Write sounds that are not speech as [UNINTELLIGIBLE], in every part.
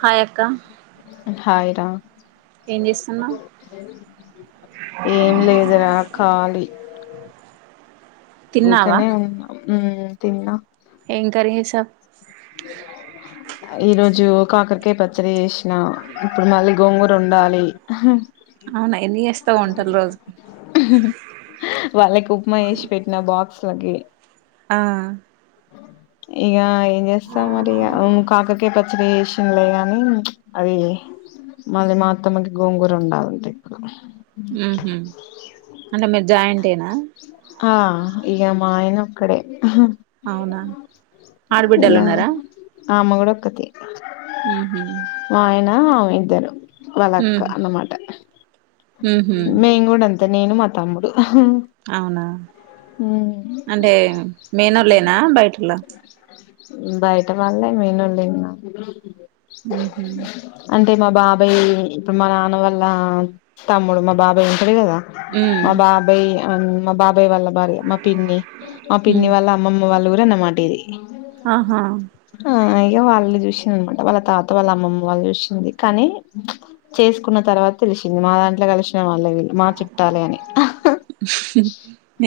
Hi అక్క. Hi రా. ఏం చేస్తున్నవు? ఏం లేదురా కాళీ. తిన్నావా ఊకనే ఉన్నా, ఊ తిన్నా. ఎం కర్రీ చేసావు? ఈ రోజు కాకరకాయ పచ్చడి చేశిన, ఇప్పుడు మళ్ళీ గోంగూర వండాలి. హ అవునా ఎన్ని చేస్తవు వంటలు రోజు. వాళ్ళకి ఉప్మా చేశి పెట్టిన బాక్స్ లకి ఆ ఇగ ఏం చేస్తాం మరి ఇగ కాకరకాయ ప చ్చడి చేశిన్లే గాని అది మళ్ళీ మా అత్తమ్మకి గోంగూర ఒండాలంట ఇప్పుడు. ఉహ్ అంటే మీరు జాయింటేనా ఆ ఇగ మా ఆయన ఒక్కడే. అవునా ఆడబిడ్డలు యా ఉన్నారా ఆమె కూడా ఒక్కతి. హుహు మా ఆయన ఇద్దరు వాళ్ళక్క ఉహు అన్నమాట ఉహు మేం కూడా అంతే నేను మా తమ్ముడు అవునా అంటే మేనోల్లేనా బయటోల్లా బయట వాళ్లే మేనోళ్లె నా హ్మ్ హు అంటే మా బాబాయ్ ఇప్పుడు మా నాన్న వాళ్ళ తమ్ముడు మా బాబాయ్ ఉంటాడు కదా. ఉ మా బాబాయ్ మా బాబాయ్ వాళ్ళ భార్య, మా పిన్ని మా ఉ పిన్ని వాళ్ళ. అమ్మమ్మ వాళ్ళ ఊరు అన్న మాట ఇది ఆహా ఇగ వాళ్ళు చూసింది అన్న మాట, వాళ్ళ తాత వాళ్ళ అమ్మమ్మ వాళ్ళు చూసింది కానీ. చేసుకున్న తర్వాత తెలిసింది. మా దాంట్లో కలిసిన వాళ్లే వీళ్ళు మా చుట్టాలే అని.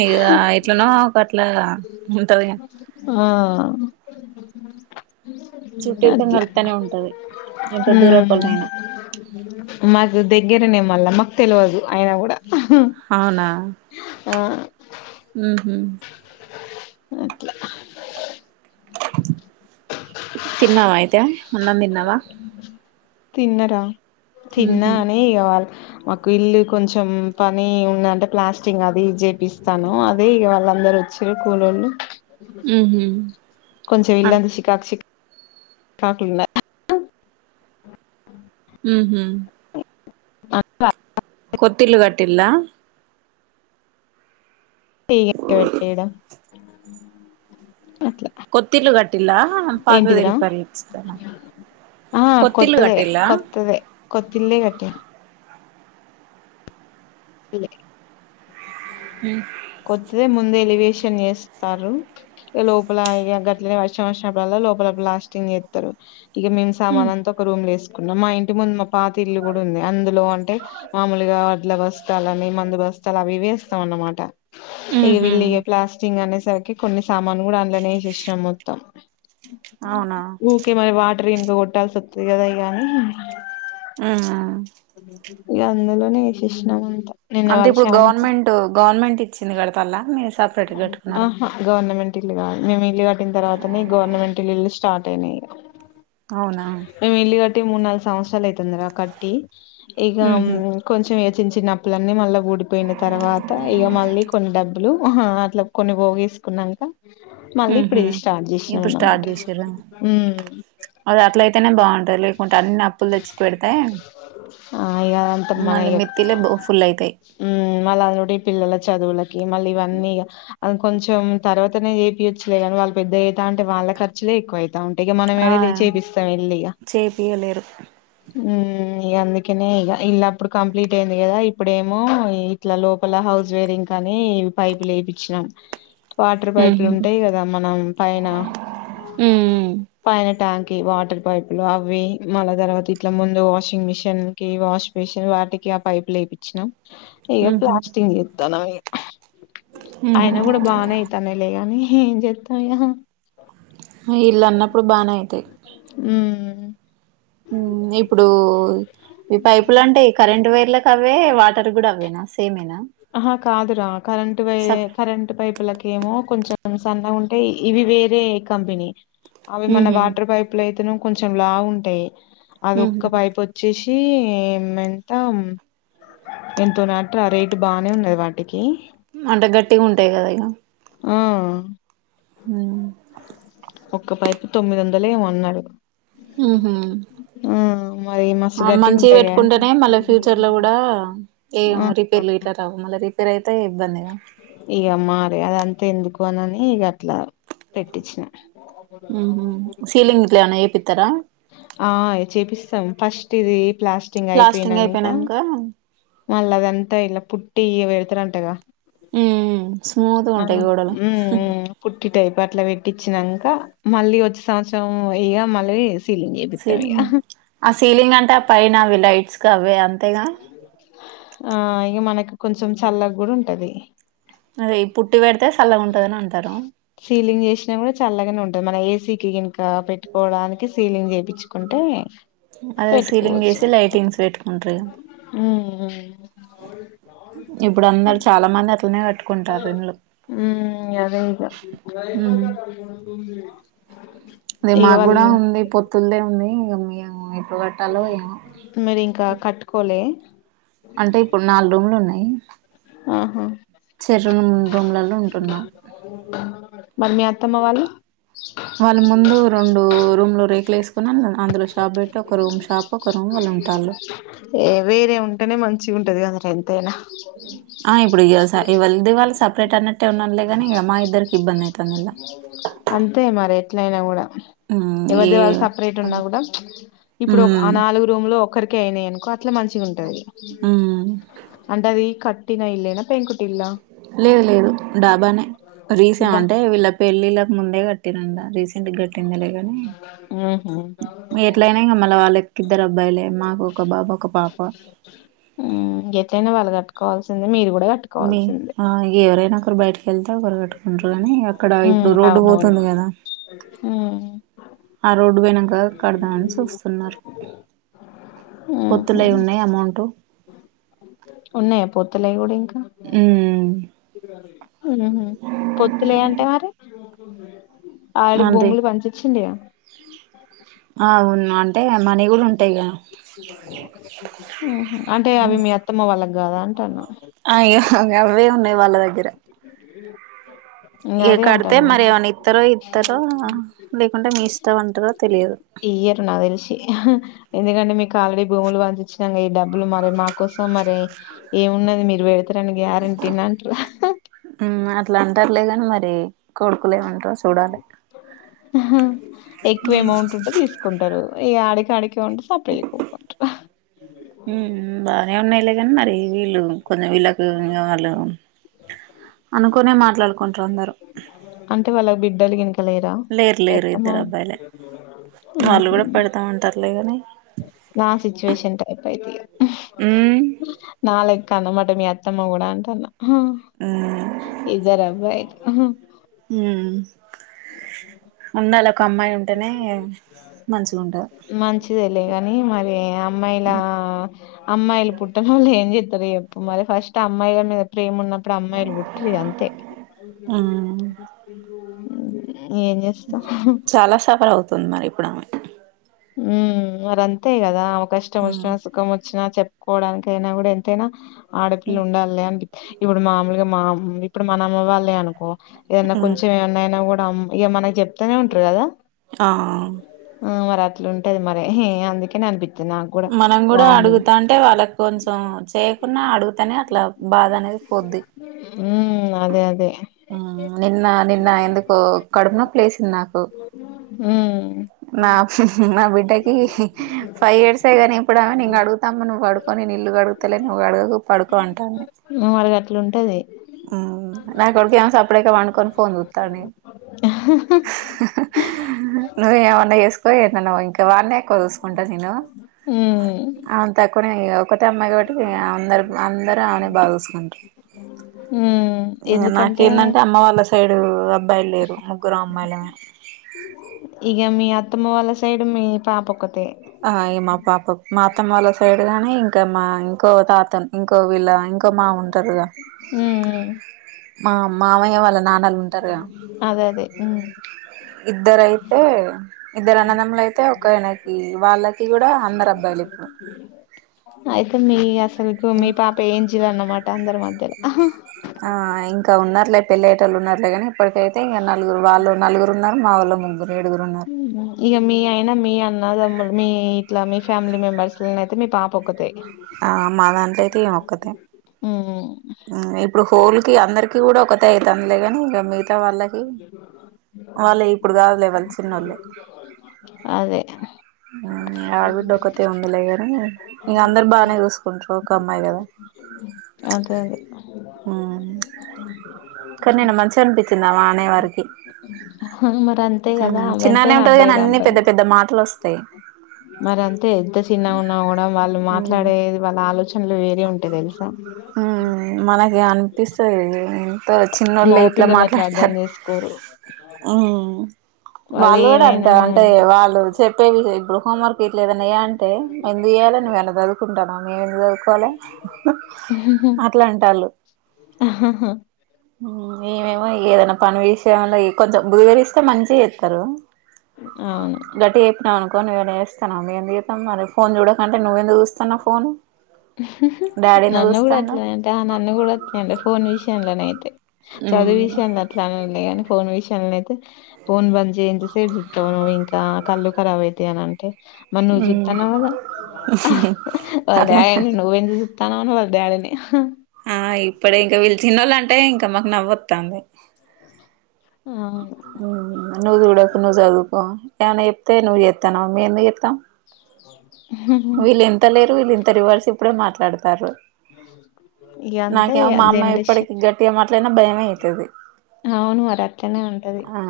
ఇగ ఎట్లనో ఒక అట్లా ఉంటది గా హూ చుట్టూరికం అట్లా కలుత్తనే ఉంటది ఎంత హూ దూరపోల్లయినా మాకు దగ్గరనే మళ్ళా మాకు తెలవదు అయినా కూడా అవునా ఆ హు హ్మ్ ఎట్ల తిన్నావా అయితే అన్నం తిన్నావా తిన్నరా తిన్నా అని ఇగ వాల్ మాకు ఇల్లు కొంచెం పని ఉందంటే, ప్లాస్టింగ్ అది చేపిస్తాను అది వాళ్ళందరూ. చ్చిరి కూలోళ్ళు ఉహు తాటున్న్ లే హు హ్మ్ అక్క కొత్తిల్లు కట్టిల్లా ఇట్ట పెట్టయడం కొత్తిల్లు కట్టిల్లా పాతదే రిపేర్ చేపిత్తర ఆ కొత్తదే కొత్తదే కొత్తిల్లే కట్టిల్ ఇగ హ్మ్ కొత్తదే ముందు ఎలివేషన్ చేస్తారు లోపల ఇగ గట్లనే వర్షం అప్పుడల్లా లోపల ప్లాస్టింగ్ చేస్తారు ఇగ మేమ్స్ సామానంత ఒక రూమ్ లో వేసుకున్నాం. మా ఇంటి ముందు మా పాత ఇల్లు కూడా ఉంది అందులో అంటే. మామూలుగా వడ్ల బస్తాలని, మందు బస్తాల అవి ఇవి. వేస్తాం అన్నమాట ఇగ ఉహు విల్ ఇగ ప్లాస్ స్టింగ్ అనేసరికి కొన్ని సామాను కూడా అందులోనే వేసేసినాం మొత్తం అవునా ఊకే మరి వాటర్ ఇనుక కొట్టాల్సి వస్తది ఇగ అని ఆ ఇగ అందులోనే ఏసేసినా అంటా అంటే ఇప్పుడు గవర్నమెంట్, గవర్నమెంట్ ఇచ్చింది కడతల్లా మీ. అ గవర్నమెంట్ ఇల్లు కాదు, మేము ఇల్లు కట్టి తర్వాతనే గవర్నమెంట్ ఇల్లులు స్టార్ట్ అయినాయి. అవునా మేము ఇల్లు కట్టి మూడు నాలుగు సంవత్సరాలు అయితాందిరా కట్టి ఇక ఉహు కొంచెం వేచించిన అప్పులన్నీ మళ్ళీ ఊడిపోయిన తర్వాత ఇక మళ్ళీ కొన్ని డబ్బులు ఆహ అట్లా కొన్ని పొగేసి కున్నాంక మళ్ళీ ఇప్పుడు ఉహు ఇది స్టార్ట్ చేసినాం ఇప్పుడు స్టార్ట్ అన్నమాట చేసిర్రా అది అట్లా అయితేనే బాగుంటాది లేకుంటే అన్ని అప్పులు తెచ్చి పెడితే ఆ ఇక మళ్ళీ మెత్తిలే ఫుల్ అయితాయి మ్మ్ మళ్ళా అ నుడి పిల్లల చదువులకి మళ్ళీ ఇవన్నీ ఇగ అది కొంచెం తర్వాతనే చెపియచ్చు కాద వాళ్ళు పెద్ద అయితాంటే వాళ్ళ ఖర్చులే ఎక్కువ అయితాంట ఇగ మనం యాడ ఆ చేపిస్తాం వెళ్ళి ఇగ చేపియలేరు మ్మ్ ఇక అందుకనే ఇక ఇల్లు అప్పుడు కంప్లీట్ అయింది కదా ఇప్పుడేమో ఇట్లా లోపల హౌస్ వేరింగ్ కానీ పైపులు యేపిచ్చినాం వాటర్ పైపులు ఉంటాయి కదా మనం పైన పైన ట్యాంక్ వాటర్ పైపులు అవి మళ్ళా తర్వాత ఇట్ల ముందు వాషింగ్ మిషిన్ కి వాష్ మిషన్ వాటికి ఆ పైపులు లేపిచ్చినాం ఇగ ఉహు ప్లాస్టింగ్ చేత్తాన్నం ఇగ అయన కూడా బానే అయితాన్నాయి లేగాని ఏం చేత్తాం ఇగ ఇల్లు అన్నప్పుడు బానే అయితాయి మ్మ్ మ్మ్ ఇప్పుడు ఈ పైపులు అంటే కరెంట్ వైర్లకు అవ్వె వాటర్ కూడా అవ్వెనా సేమేనా ఆహ కాదురా కరెంట్ వై సప్ కరెంట్ పైప్ లకి ఏమో కొంచెం సన్నగా ఉంటే ఇవి వేరే కంపెనీ అవి మన ఉహు వాటర్ పైప్ అయితే నేమో కొంచెం లావ్ ఉంటాయి అది ఉహు ఒక్క పైప్ వ వచ్చేసి ఎంత ఎంతో నాట్రా ఆ రేట్ బాగానే ఉన్నది వాటికి అంటే గట్టిగా ఉంటాయి కదా ఇక మ్మ్ హ్మ్ ఒక్క పైపు తొమ్మిది వందలు ఏమో అన్నాడు ఉహు మ్మ్ మరి మస్తు గట్టిగా మంచివి ఉంటాయి గా పెట్టుకుంటేనే మళ్ళీ ఫ్యూచర్ లో కూడా ఏం ఆ రిపేర్లు ఇట్లా రావ్ మళ్ళా రిపేర్ అయితే ఇబ్బంది గా ఇక మారే గదా అంతా ఎందుకు అని ఇక అట్లా పెట్టించినా సీలింగ్ ఇట్లా ఏమన్నా యేపిత్తారా ఆ చేపిస్తాం ఫస్ట్ ఇది ప్లాస్టింగ్ అయిపోయినాంక మళ్ళా అదంతా ఇలా పుట్టి ఇడ పెడతారంటాగ హ్మ్ స్మూత్గా మ్మ్ ఉంటాయి గోడలు హ్మ్ పుట్టి టైప్ అట్లా పెట్టించినాక మళ్ళీ వచ్చే సంవత్సరం ఇగ మళ్ళీ సీలింగ్ చె సీలింగ్ ఆ సీలింగ్ అంటే ఆ పైన అవి లైట్స్ కీ కవ్వె అవ్వె అంతేనా ఆ ఇక మనకి కొంచెం చల్లగా కూడా ఉంటది అదే ఈ పుట్టి పెడితే చల్లగా ఉంటదని అంటారు సీలింగ్ చేసినా కూడా చల్లగానే ఉంటది మన ఏసీకి గినుక పెట్టుకోవడానికి సీలింగ్ చేపిచ్చు కుంటే అదే సీలింగ్ చేసి లైటింగ్స్ పెట్టుకుంటారు ఇక మ్మ్ అవును ఇప్పుడు అందరు చాలామంది అదే ఇగా హ్మ్ అ అదే మాకు కూడా ఉంది పొత్తులదే ఉంది ఇక మేము ఎప్పుడు కట్టాలో ఏమో మరి ఇంకా కట్టుకోలే అంటే ఇప్పుడు నాలుగు రూమ్లు ఉన్నాయి ఆహా! చేరండు రూమ్లలో ఉంటున్నాం మరి మీ అత్తమ్మ వాళ్ళు వాళ్ళ ముందు రెండు రూమ్ లో రేకులు వేసుకున్నా అందులో షాప్ పెట్టి ఒక రూమ్ షాప్ ఒక్క రూమ్ వాళ్ళు ఉంటాలు ఏ వేరే ఉంటేనే మంచి ఉంటది కదర ఎంతైనా ఆ ఇప్పుడు ఇగా స వాళ్లిద్దరూ వాళ్ళు సపరేట్ అన్నట్టే ఉన్నారులేగాని ఇక మా ఇద్దరికి ఇబ్బంది అయితుంది అంతే మరి ఎట్లయినా కూడా మ్మ్ ఏ ఎవరిది వాళ్ళు సపరేట్ ఉన్నా కూడం ఇప్పుడు మ్మ్ ఆ నాలుగు రూమ్ లో ఒక్కరికి అయినాయి అనుకో అట్లా మంచిగా ఉంటది మ్మ్ అంటే అది కట్టిన ఇల్లేనా పె లేదు లేదు డాబనే రీసా దా అంటే వీళ్ళ పెళ్ళిళ్ళలకు ముందే కట్టిరాంట రీసెంట్ గట్టిందలేగాని ఉహు ఎట్లయినా ఇంగ మల్ల వాళ్ళకు ఇద్దరు అబ్బాయిలే మాకు ఒక బాబు ఒక పాప గేట్లైన వాళ్ళు కట్టుకోవాల్సిందే మీరు కూడా కట్టు మీ ఎవరైనా ఒకరు బయటకి వెళ్తే ఒకరు కట్టుకుంటారు కాని అక్కడ ఉమ్ ఇప్పుడు రోడ్డు అవునవును పోతుంది కదా ఉమ్ ఆ రోడ్డు వేయినంక కడదామని చూస్తున్నారు ఉహు పొత్తుల ఉన్నాయి అమౌంట్ ఉన్నాయా పొత్తులయి కూడా ఇంకా ఉ స అ పొత్తులే అంటే మరి ఆడి అంతే భూములు పంచిచ్చిండుగా అవును అంటే మనీ కూడా ఉంటాయి కదా అంటే అవి మీ అత్తమ్మ వాళ్ళకి కాదా అంటాన అయ్యో గవే ఉన్నాయి వాళ్ళ దగ్గర ఇంగ ఇగ అదే కడితే మరి అంటాన్న ఏమన ఇత్తరో ఇత్తారో లేకుంటే మీ ఇష్టం అంటారో తెలియదు ఇయర్ నాకు తెలిసి ఎందుకంటే మీకు ఆల్రెడీ భూములు పంచిచ్చినక ఈ డబ్బులు మరి మా కోసం మరి ఏమున్నది మీరు వెడతారని గ్యారంటీని అంటారు అట్లా అంటారులేగాని మరి కొడుకులేమంటారు చూడాలే ఎక్కువ అమౌంట్ ఉంటే తీసుకుంటారు ఈ ఆడికి ఆడికే ఉంటే సపడేక ఉకున్ బానే ఉన్నాయిలేగాని మరి వీళ్ళు కొంచెం వీళ్ళకి ఇం వాళ్ళు అనుకునే మాట్లాడుకుంటారు అందరు అంటే వాళ్ళకి బిడ్డలు గినకలేరా మీ లేరు అత్తమ్మ ఇద్దరు అబ్బాయిలే వాళ్ళు కూడా పెడతామంటారులే గానీ నా సిచువేషన్ టైప్ అయితే ఇగ ఉమ్ నా లెక్క అన్న మట మి అత్తమ్మ కూడా అంటాన్న ఆ ఇదారాబ్బాయిలు మ్ ఉండాల ఒక అమ్మాయి ఉంటేనే మంచిగ ఉంటది. మంచిదేలే కాని మరి అమ్మాయిలా అమ్మాయిలు పుట్టన వాళ్ ఏం చెత్తారు చెప్పు మరి ఫస్ట్ అమ్మాయిల మీద ప్రేమ ఉన్న అప్పుడు అమ్మాయిల్ పుట్టర్ ఇగ అంతే. ఉమ్ ఏం చేస్ చాల సఫర్ అవుతుంది మరి ఇప్పుడు ఆమె. మ్ మరి అంతే కదా! ఆమె కష్టం వచ్చినా, సుఖం వచ్చినా చెప్ కోవడానికయినా కూడా ఎంతైనా ఆడపిల్ల ఉండాలి. లేంటి ఇప్పుడు మామూలుగా మా ఇప్పుడు మన అమ్మవాళ్ళే అనుకో, ఏదన్నా కొంచెం ఏమన్నయినా కూడా, మ్ ఇక మనకి చెప్తానే ఉంటారు కదా! ఆ ఆ మ్ మరి అట్లుంటది మరి. అందుకనే అనిపిత్తది నాకు కూడా మనం కూడ వామ్మో అడుగుతాంటే వాళ్ళకి కొంచెం చేయకున్న అడుగ్ తనే అట్ల బాదనేది పోద్ది. ఉమ్ అదే అదే ఆ నిన్న నిన్న ఎందుకో కడుపునొప్పి లేసింది నాకు. మ్ నా నా బిడ్డకి ఫైవ్ ఇయర్స్ సేగానీ ఇప్పుడ్ ఆమె నేన్ కడుగుతానులే నువ్వు పడుకో నేను ఇల్లు కడుగుతాలే నువ్వు కడగపో మావోడు గట్లు ఉంటది మ్ నా కొడుకు ఏమో సప్పుడైతే పండుకొని ఫోన్ చూత్తాండే ఆ నువ్ ఏమన్న చేసుకో ఎటునన్న పో ఇంకా వాడినే ఎక్కువ చూసుకుంటా నేను. మ్ అవును తక్కువనే ఇగ ఒక్కతే అమ్మాయి కాబట్టి అందరు, అందరుూ ఆమెని బాగా చూసుకుంటరు. ఉమ్ ఇంగ ఎందుకంటే నాకేందంటే, అమ్మ వాళ్ళ సైడ్ అబ్బాయిలు లేరు, ముగ్గురం అమ్మాయిలమే. ఇగ మీ అత్తమ్మ వాళ్ళ సైడు మీ పాపోక్కతె. ఆ ఇగ మా పాప. మా అత్తమ్మ వాళ్ళ సైడ్ గాని ఇంకా మా ఇంకో తాతన్ ఇంకో వీళ్ళ ఇంకో మామ ఉంటారుగా, ఉమ్ ఉమ్ మా మామయ్య వాళ్ళ నాన్నలు ఉంటారు గా అదే అదే ఉమ్ ఇద్దరయితే, ఇద్దరు అన్నదమ్ములు అయితే, ఒక ఆయనకి వాళ్ళకి కూడా అందరు అబ్బాయిలు ఇప్పుడు అయితే మీ అసలుకు మీ పా పేంజిల్ అన్నమాట అందరి మధ్యలో ఆ ఇంకా ఉన్నారులే పెళ్లయ్యేటోళ్లు ఉన్నారులే కానీ, ఇప్పటికైతే ఇంక నలుగురు వాళ్ళు, నలుగురు ఉన్నారు మా వాళ్ళు ముగ్గురు ఏడుగురు ఉన్నారు. ఉమ్ ఇగ మీ అయినా మీ అన్న తమ్ముల్ మీ ఇట్లా మీ ఫ్యామిలీ మెంబర్స్ లోన అయితే మీ పాప ఒక్కతే ఆ మా దాంట్లో అయితే ఈమె ఒక్కతే. మ్ మ్ ఇప్పుడు హోల్ కి అందరికీ కూడా ఒకతే అయితాందిలే కానీ ఇంగ మిగతా వాళ్ళక్ కి వాళ్ళు ఇప్పుడు కాదులే వాల్ చిన్నోళ్ళు అదే మ్ ఆడబిడ్డ ఒకతే ఉందిలే అనీ ఇంగ అందరు బానే చూసుకుంటారు ఒక అమ్మాయి కదా. అదే అదే మ్ కానీ నిన్న మంచిగ అనిపిచ్చిందామా అనే వరికి మరి అంతే కదా మ్ చిన్నగనే ఎంతైనా ఉంటది కాని అబ్బాయిలే అన్ని అబ్బాయిలే పెద్ద పెద్ద మాటలు వొస్ మరి అంతే ఎంత చిన్నగ ఉన్నా కూడ వాళ్ళు మాట్లాడేది వాళ్ళ ఆలోచనలు వేరే ఉంటయి తెలుసా! ఊ మనకి అనిపిస్తుంది లే కదా చిన్నోళ్ళు మగ ఇట్లా పిల్లలు అట్లా అర్థం మాట్లాడతారు చేసుకోరు ఊ వాళ్ళు కూడా అంతే అంటే వాళ్ళు చెప్పే విషయం ఇప్పుడు హోంవర్క్ ఏట్ లేద ఇయ్యాలి [UNINTELLIGIBLE] నువు ఎన్ననా చదువుకుంటాను మేము ఎందు చదువుకోవాలి అట్ల అంటలు ఆహాహా ఊ ఈమేమో ఏదైనా పని విషయంలో కొంచెం బుధరకిస్తే మంచిగా చేస్తారు అవును గటిగ చెప్ నే అనుకోని వేరేస్తాను నువ్వెందుకు ఏస్తన్నావ్ గుతం మరి ఫోన్ చూడక అంటే నువ్వవుందు చూస్తున్నా ఫోన్ డాడీ ఎందుకు నన్ను కూడా చూస్తాండు ఎట్లనంటే ఆ నన్ను కూడా ఎట్లేంటే ఫోన్ విషయంలోనయితే చదువు విషయాంల అట్ల అనరు లే గాని ఫోన్ విషయాల అయితే ఫోన్ బంద్ చేయ్ ఎంత సేపు చూస్తావు నువ్ ఇంకా కళ్ళు కరాబ్ అవుతయ్ అని అంటే మరి నువ్వు ఊ చూస్తున్నావు కదా అట్ల నువ్ ఎందుకు చూస్తన్నావ్ అని వాళ్ళ డాడీ ని ఆ ఇప్పుడే ఇంకా వీళ్ళు చిన్నోళ్ళంటే ఇంకా మాకు నవ్వస్తుంది ఆవును నువ్వు చూడకు నువ్వు చదువుకో ఏమనా చెప్తే నువ్వు చేస్తానవ మేముందుకు చెస్తం అవు వీళ్ళు ఎంత లేరు వీళ్ళు ఇంత రివర్స్ ఇప్పుడే మాట్లాడతారు ఇ అంతె నాకేమో ఇగ మా అమ్మ జనరేషన్ ఇప్పటికి గట్టిగా మాట్లాడినా భయమే అయితది అవును మరి అట్లనే ఉంటది ఆ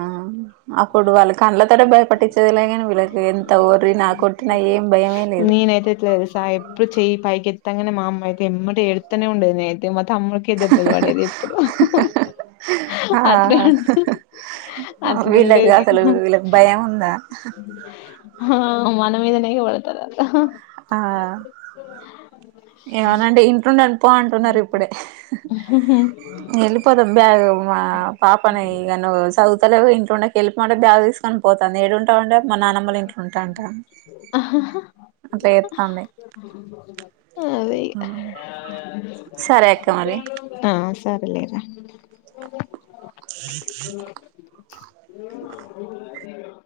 అప్పుడు వాళ్ళ కంళ్డ్లతోటె భయ పట్టించేదిలే గాని వీళ్ళకి ఎంత ఓర్రి నా కొట్టి నా ఏం భయమే లేదు ఈనీత్ ఎట్లా తెలుస్ గా ఎప్పుడు చేయి పైకి ఎతగానే మామ్మయితె ఎమ్మట ఎతనే ఉండేది నేన్ అతే మ తమ్ముడికే దెబ్బలు పడేది ఎప్పుడు ఆ పద్మని అడుగు వీళ్ళకి అట్లుండేది అసలు వీళ్ళకి భయం ఉందా ఆ మన మీదనేే ఎగబడతదట్ల ఆ ఏమనంటే ఇంట్లునది పో అంటున్నారు ఇప్పుడే వెళ్ళిపోతాం బ్యాగ్ మా పాపనే ఇగ నువు చదువుతలే ఇంట్ల ఉండక వెళ్ళిపో అంట బ్యాగ్ తీసు కొని పోతుంది ఏడుంటవంటే మా నానమ్మల ఇంట్ల ఉంట అట్లా చెపుతుంది అదే ఇగ సరే అక్క మరి ఆ సర్లేరా అ